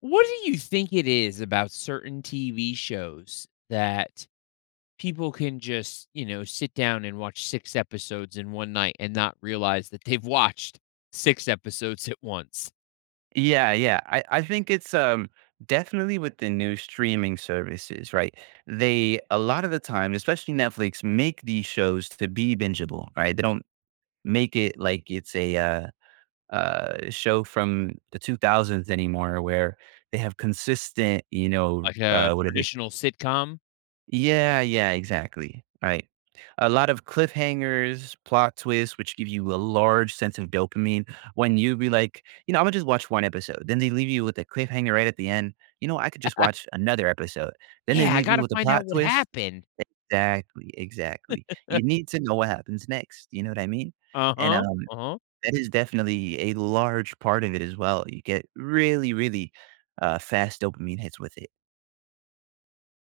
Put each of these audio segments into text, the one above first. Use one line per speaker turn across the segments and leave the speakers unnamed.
What do you think it is about certain TV shows that people can just, you know, sit down and watch 6 episodes in one night and not realize that they've watched 6 episodes at once?
Yeah, yeah. I think it's definitely with the new streaming services, right? They a lot of the time, especially Netflix, make these shows to be bingeable, right? They don't make it like it's a show from the 2000s anymore where they have consistent, you know,
Like a
what do they
traditional sitcom?
yeah, yeah, exactly. Right. A lot of cliffhangers, plot twists, which give you a large sense of dopamine when you be like, you know, I'm gonna just watch one episode. Then they leave you with a cliffhanger right at the end. You know, I could just watch another episode. Then they
"Yeah, I
leave you
gotta
with a
find out
plot
what
twist.
happened."
Exactly, exactly. You need to know what happens next. You know what I mean? And
Uh-huh, uh-huh.
that is definitely a large part of it as well. You get really, really fast dopamine hits with it,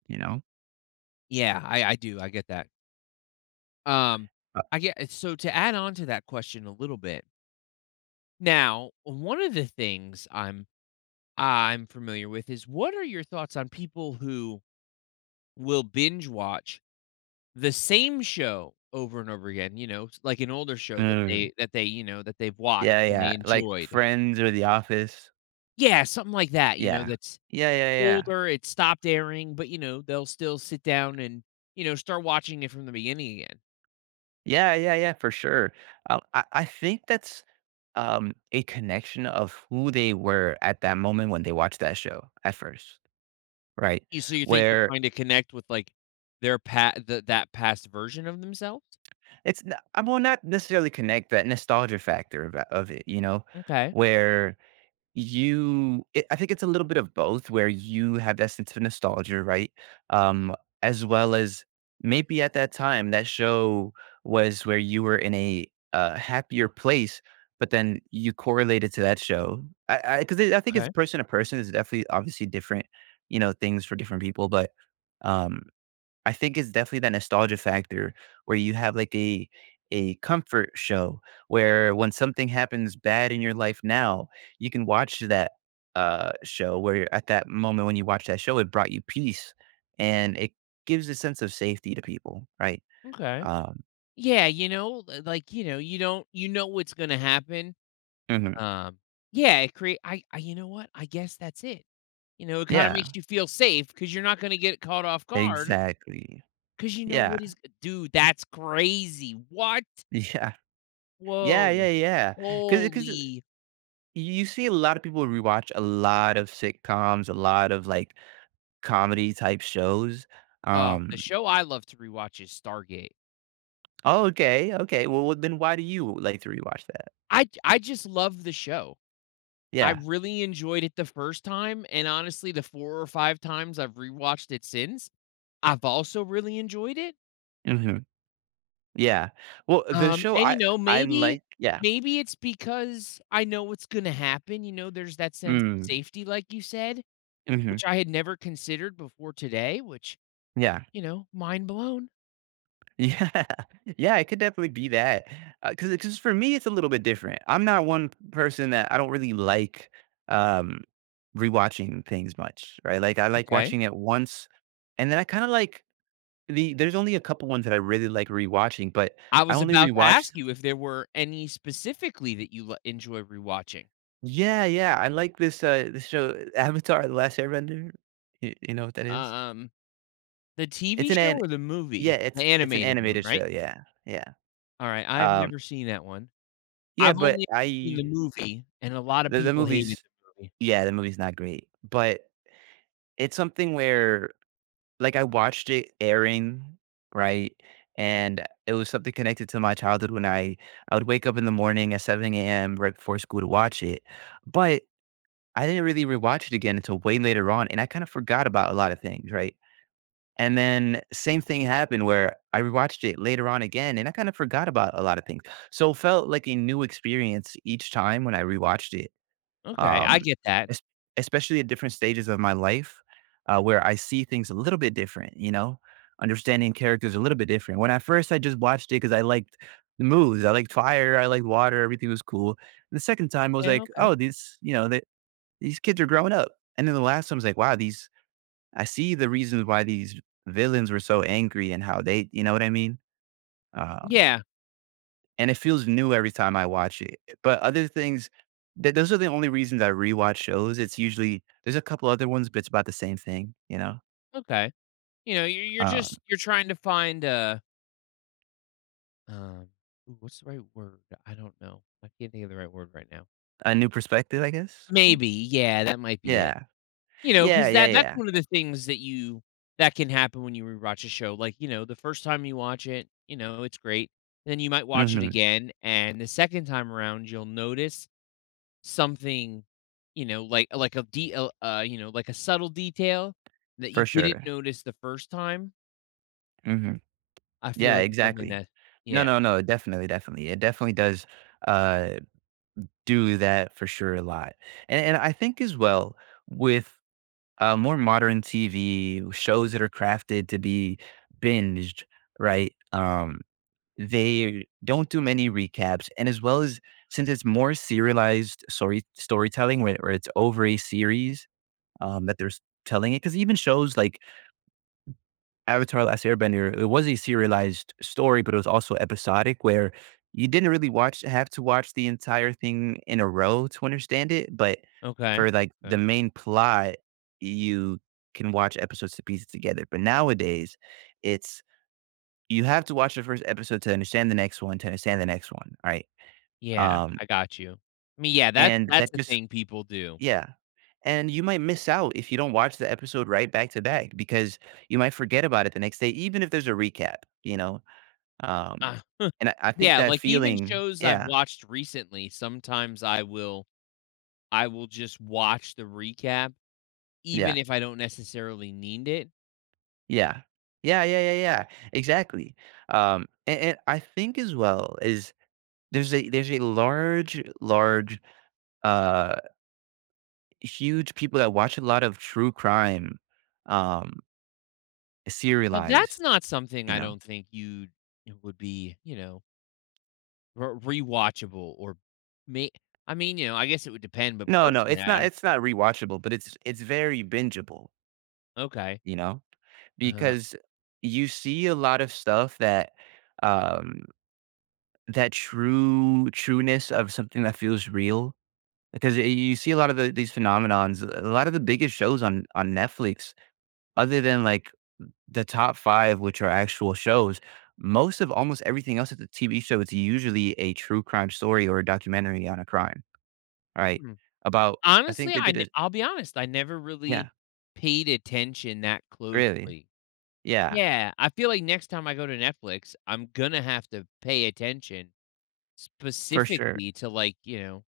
you know?
Yeah, I do, I get that. Um,
a
I get so to add on to that question a little bit, now, one of the things I'm familiar with is what are your thoughts on people who will binge watch the same show over and over again, you know, s like an older show that
Mm.
they, you know, that they've watched
Yeah,
and they
yeah, like
enjoyed.
Friends or The Office.
Yeah, something like that, you know,
Yeah.
that's
Yeah, yeah, yeah.
older, it stopped airing, but, you know, they'll still sit down and, you know, start watching it from the beginning again.
Yeah, yeah, yeah, for sure. I think that's, a connection of who they were at that moment when they watched that show at first, right?
You so you think they're
Where
trying to connect with, their pat th that past version of themselves?
It's n I will not necessarily connect that nostalgia factor of it, you know,
Okay,
where you it I think it's a little bit of both where you have that sense of nostalgia, right? Um, as well as maybe at that time, that show was where you were in a, happier place, but then you correlated to that show. I because I 'cause it I think it's
okay,
person to person, it's definitely obviously different, you know, things for different people, but, um I think it's definitely that nostalgia factor where you have like a comfort show where when something happens bad in your life now, you can watch that show where at that moment when you watch that show, it brought you peace and it gives a sense of safety to people, right?
okay.
Um
Yeah, you know, l like, you know, you don't you know what's gonna happen.
mhm.
Um, yeah, it create I you know what? I guess that's it. You know, it kinda makes
Yeah,
you feel safe because 'cause you're not gonna get caught off guard. Cause
exactly.
you know
Yeah.
what is dude, that's crazy. What?
Yeah. Yeah, yeah,
Whoa.
yeah. Cause cause
Holy
You see a lot of people rewatch a lot of sitcoms, a lot of like comedy type shows.
the
Um,
show I love to rewatch is Stargate.
oh, okay, okay. Well, well, then why do you like to rewatch that?
I just love the show. I
Yeah.
really enjoyed it the first time, and honestly, the 4 or 5 times I've rewatched it since, I've also really enjoyed it.
Mhm. Yeah. Well, the show
And, you know,
I like yeah.
maybe it's because I know what's gonna happen, you know, there's that sense of
Mm.
safety, like you said,
Mhm.
which I had never considered before today, which,
Yeah.
you know, mind blown.
Yeah. Yeah, it could definitely be that. Because for me, it's a little bit different. I'm not one person that I don't really like, um, rewatching things much, right? Like, I like
Okay.
watching it once, and then I kinda like there's only a couple ones that I really like rewatching, but
I
I
was
only
about to
rewatch
ask you if there were any specifically that you l enjoy rewatching.
yeah, yeah, I like this, this show, Avatar: The Last Airbender. You know what that is?
Um, the
It's
TV show
an
or the
Yeah,
movie? The
it's an
animated one,
animated
right?
show, yeah, yeah.
Alright, I have
Um,
never seen that one.
yeah,
I've
but
only seen the
I
movie, and a lot of
the
people hated
movie's
the movie.
yeah, the movie's not great, but it's something where, like, I watched it airing, right? And it was something connected to my childhood when I would wake up in the morning at 7 a.m. right before school to watch it, but I didn't really rewatch it again until way later on, and I kinda forgot about a lot of things, right? And then same thing happened where I rewatched it later on again and I kind of forgot about a lot of things. So it felt like a new experience each time when I rewatched it.
Okay, I
Um
get that.
es- Especially at different stages of my life where I see things a little bit different, you know, understanding characters a little bit different. When I first I just watched it because I liked the moves. I liked fire, I liked water, everything was cool. The second time I was
Yeah,
like,
okay.
oh, these, you know, they, these kids are growing up. And then the last time I was like, wow, these I see the reasons why these villains were so angry and how they, you know what I mean? Um,
Yeah,
and it feels new every time I watch it. But other things, those are the only reasons I rewatch shows. It's usually there's a couple other ones, but it's about the same thing, you know.
okay. You know, you're you're
Um,
just you're trying to find a, um, ooh, what's the right word? I don't know. I can't think of the right word right now.
a new perspective, I guess. Mhm.
Maybe, yeah, that might be it.
Yeah,
You know,
yeah,
because
yeah,
that's
yeah.
one of the things that you that can happen when you rewatch a show. Like, you know, the first time you watch it, you know, it's great. Then you might watch it
Hmm.
again, and the second time around, you'll notice something, you know, like a de you know, like a subtle detail that
For
you didn't
sure.
notice the first time.
Hmm.
I feel
Yeah,
like it's something
exactly.
that
No,
yeah.
no, no. Definitely, definitely. It definitely does uh, do that for sure a lot. And I think as well with uh, more modern TV shows that are crafted to be binged, right? They don't do many recaps, and as well as since it's more serialized storytelling, where, it's over a series that telling it, because even shows like Avatar Last Airbender, it was a serialized story, but it was also episodic where you didn't really watch have to watch the entire thing in a row to understand it, but
Okay,
for like the
okay.
main plot, you can watch episodes to piece it together. But nowadays, it's you have to watch the first episode to understand the next one, to understand the next one. All right,
Yeah,
um,
I got you. I mean, yeah,
and
that's
that
the
just
thing people do.
yeah. And you might miss out if you don't watch the episode right back to back because you might forget about it the next day, even if there's a recap, you know. Um,
Uh,
and I think
yeah,
that
like, even
feeling
shows I've
yeah,
watched recently, sometimes I will just watch the recap
yeah,
even if I don't necessarily need it.
yeah. Yeah, yeah, yeah, yeah, exactly. And I think as well is there's a large, large, uh, huge people that watch a lot of true crime, um,
Now that's
serialized,
not something
you
I
know?
don't think you'd be, you know, r rewatchable or may I mean, you know, I guess it would depend, but
No, no,
personally,
it's
I
not
don't
it's not rewatchable, but it's very bingeable,
okay.
you know?
Uh,
Because you see a lot of stuff that, um that true trueness of something that feels real, because y you see a lot of these phenomenons, a lot of the biggest shows on Netflix, other than, like, the top 5, which are actual shows, most of almost everything else at the TV show is usually a true crime story or a documentary on a crime, right? About I think
honestly,
they did it
I'll be honest, I never
yeah,
really paid attention that
really.
closely.
Yeah,
Yeah, I feel like next time I go to Netflix, I'm gonna have to pay attention
for sure.
specifically to, like, you know,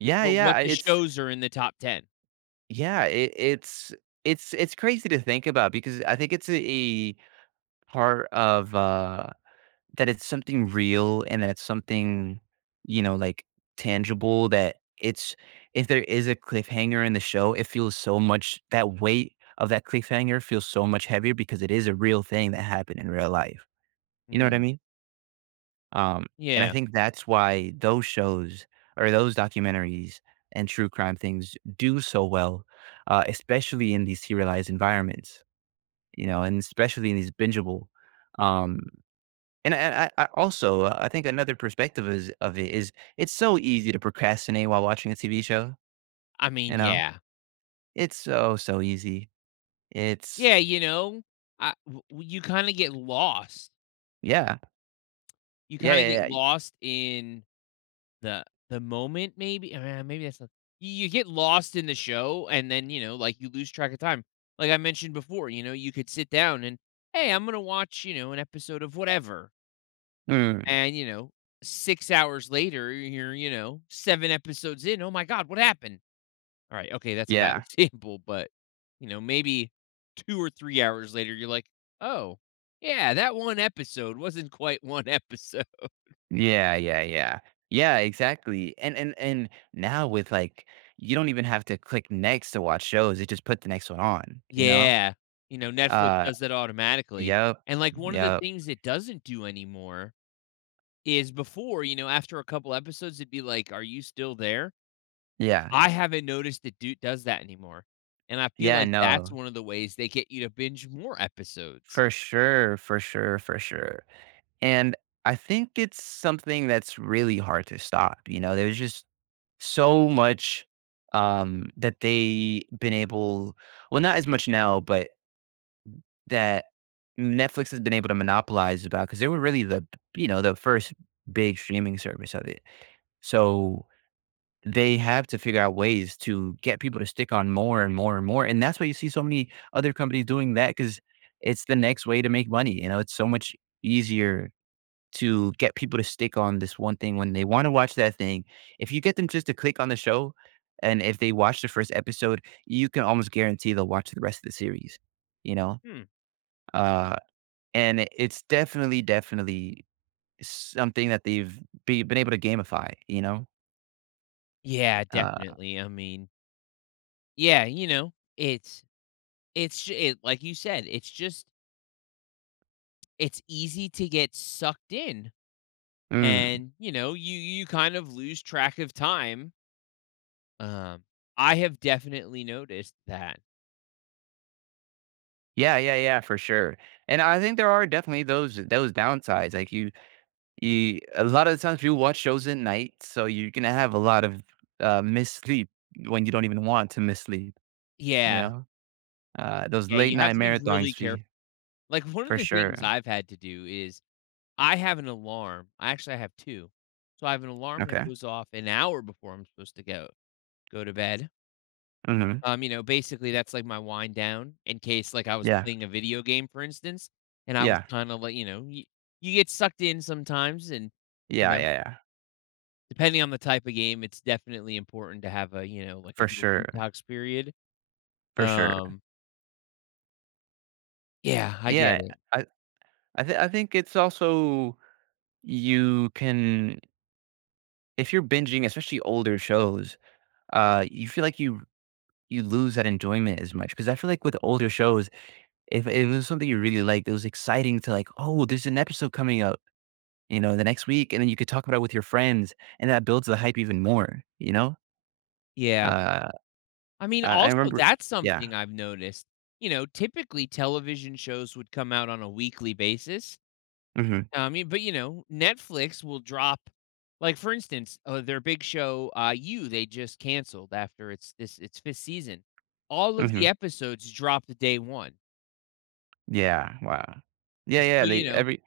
Yeah, yeah,
what
I-
the
it's
shows are in the top 10.
yeah, it's it's crazy to think about because I think it's a part of, that it's something real and that it's something, you know, like tangible that it's if there is a cliffhanger in the show, it feels so much that weight of that cliffhanger feels so much heavier because it is a real thing that happened in real life. You know what I
Mm,
mean? Um, and I
yeah.
think that's why those shows or those documentaries and true crime things do so well, especially in these serialized environments, you know, and especially in these bingeable um, and I also, I think another perspective is of it is it's so easy to procrastinate while watching a TV show,
I mean,
you know?
yeah.
It's so, so easy. It's
Yeah, you know, you kinda get lost.
yeah.
You kinda get
Yeah, yeah,
lost in the moment. Maybe maybe that's not you You get lost in the show and then, you know, like, you lose track of time. Like I mentioned before, you know, you could sit down and, "Hey, I'm gonna watch, you know, an episode of whatever,"
yeah. Mm,
and, you know, 6 hours later, you're, you know, 7 episodes in, "Oh my god, what happened?" Alright, okay, that's a bad
yeah.
example, but, you know, maybe 2 or 3 hours later, you're like, "Oh, yeah, that one episode wasn't quite one episode."
Yeah, yeah, yeah. Yeah, exactly. And now with like you don't even have to click next to watch shows. It just put the next one on, you know?
Yeah. You know, Netflix
Uh,
does that automatically,
yep.
and, like, one of the
Yep.
things it doesn't do anymore is before, you know, after a couple episodes, it'd be like, "Are you still there?"
Yeah.
I haven't noticed it do does that anymore, and I feel
Yeah,
like that's
no.
one of the ways they get you to binge more episodes.
For sure, for sure, for sure. And I think it's something that's really hard to stop. You know, there's just so much that they been able, well, not as much now, but that Netflix has been able to monopolize about because they were really the, you know, the first big streaming service of it. So they have to figure out ways to get people to stick on more and more and more. And that's why you see so many other companies doing that because it's the next way to make money. You know, it's so much easier to get people to stick on this one thing when they want to watch that thing. If you get them just to click on the show, and if they watch the first episode, you can almost guarantee they'll watch the rest of the series, you know?
Hmm.
Uh, and it's definitely, definitely something that they've been able to gamify, you know?
Yeah,
Uh,
definitely, I mean yeah, you know, it's ju it like you said, it's just it's easy to get sucked in,
mm,
and, you know, you kind of lose track of time. Um, I have definitely noticed that.
yeah, yeah, yeah, for sure. And I think there are definitely those downsides, like you a lot of the times people watch shows at night, so you're gonna have a lot of, missed sleep when you don't even want to miss sleep, you
Yeah.
know? Those
Yeah,
late
you have
night
to be really
marathons
careful.
be
Like, one of
for
the things
sure.
I've had to do is I have an alarm. Actually, I actually have 2. So, I have an alarm that
Okay.
goes off an hour before I'm supposed to go to bed.
Mhm.
You know, basically, that's, like, my wind down in case, like, I was
Yeah.
playing a video game, for instance, and I was
Yeah.
kinda like, you know, you get sucked in sometimes and, you
Yeah,
know,
yeah, yeah.
depending on the type of game, it's definitely important to have a, you know, like, a
For
little
sure.
detox period.
For sure.
Um, yeah, I get
Yeah.
it.
I I think it's also you can if you're binging, especially older shows, you feel like you lose that enjoyment as much because I feel like with older shows if it was something you really liked, it was exciting to like, "Oh, there's an episode coming up, you know, the next week," and then you could talk about it with your friends, and that builds the hype even more, you know?
Yeah.
Uh,
I mean,
I
also,
remember
that's
yeah.
something I've noticed. You know, typically television shows would come out on a weekly basis.
Mhm,
I mean, but you know, Netflix will drop, like for instance, their big show, You. They just canceled after its fifth season. All of the
mhm.
episodes dropped day one.
Yeah, wow. Yeah, yeah,
So you
they
know,
every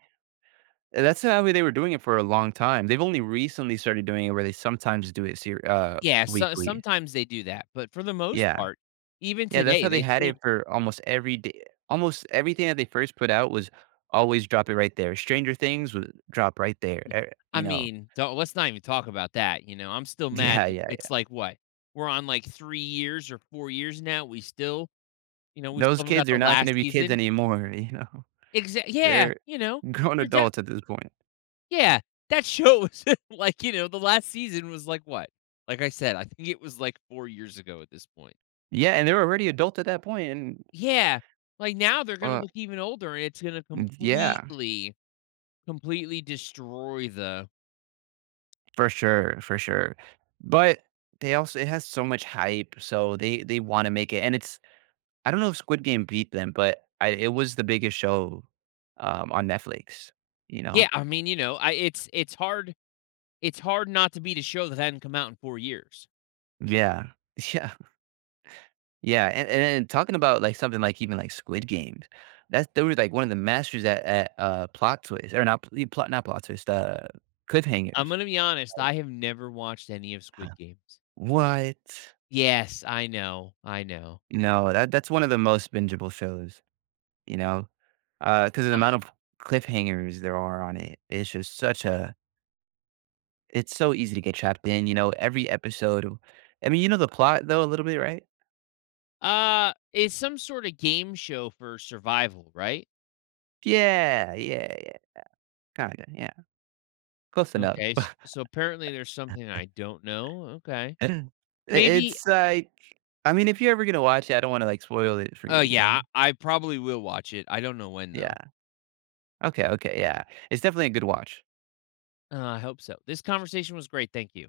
that's how they were doing it for a long time. They've only recently started doing it where they sometimes do it ser
yeah. So,
weekly.
sometimes they do that, but for the most
Yeah.
part, even
Yeah, that's
today,
how they
they
had
still
it for almost every day. Almost everything that they first put out was always drop it right there. Stranger Things would drop right there.
yeah.
Eh,
I
you know,
mean, don't let's not even talk about that, you know, I'm still mad
yeah,
that
yeah. Yeah.
it's like what? We're on, like, 3 years or 4 years now, we still you know, we
Those
still haven't
kids
got
are
the
not going to
last
be kids
season.
anymore. You know,
Exa Yeah,
they're
you know,
grown
they're de
adults at this point.
yeah, that show was like, you know, the last season was like what? Like I said, I think it was, like, 4 years ago at this point.
Yeah, and they're already adults at that point. And
Yeah, like, now they're gonna
uh,
look even older, and it's gonna
yeah,
completely destroy the
for sure, for sure. But they also it has so much hype, so they want to make it. And it's I don't know if Squid Game beat them, but I, it was the biggest show on Netflix. You know,
yeah, I mean, you know, I it's it's hard not to beat a show that hadn't come out in 4 years.
yeah. Yeah. Yeah, and talking about, like, something like even, like, Squid Games, that's they were, like, one of the masters at, plot twists or not plot twists
I'm
cliffhangers.
gonna be honest,
Like,
I have never watched any of
huh,
Squid Games.
"What?"
Yes, I know, I know.
You know, that that's one of the most bingeable shows, you know, 'cause of the
Uh,
amount of cliffhangers there are on it, it's just such a it's so easy to get trapped in, you know, every episode I mean, you know the plot though a little bit, right?
it's some sorta game show for survival, right?
Yeah, yeah, yeah, kinda, yeah, close enough.
Okay, s so apparently there's something I don't know, okay.
I
Maybe
it's like I mean, if you're ever gonna watch it, I don't wanna, like, spoil it for you,
oh,
you
yeah,
know?
I probably will watch it, I don't know when,
Yeah.
though.
Okay, okay, yeah. It's definitely a good watch.
I hope so. This conversation was great, thank you.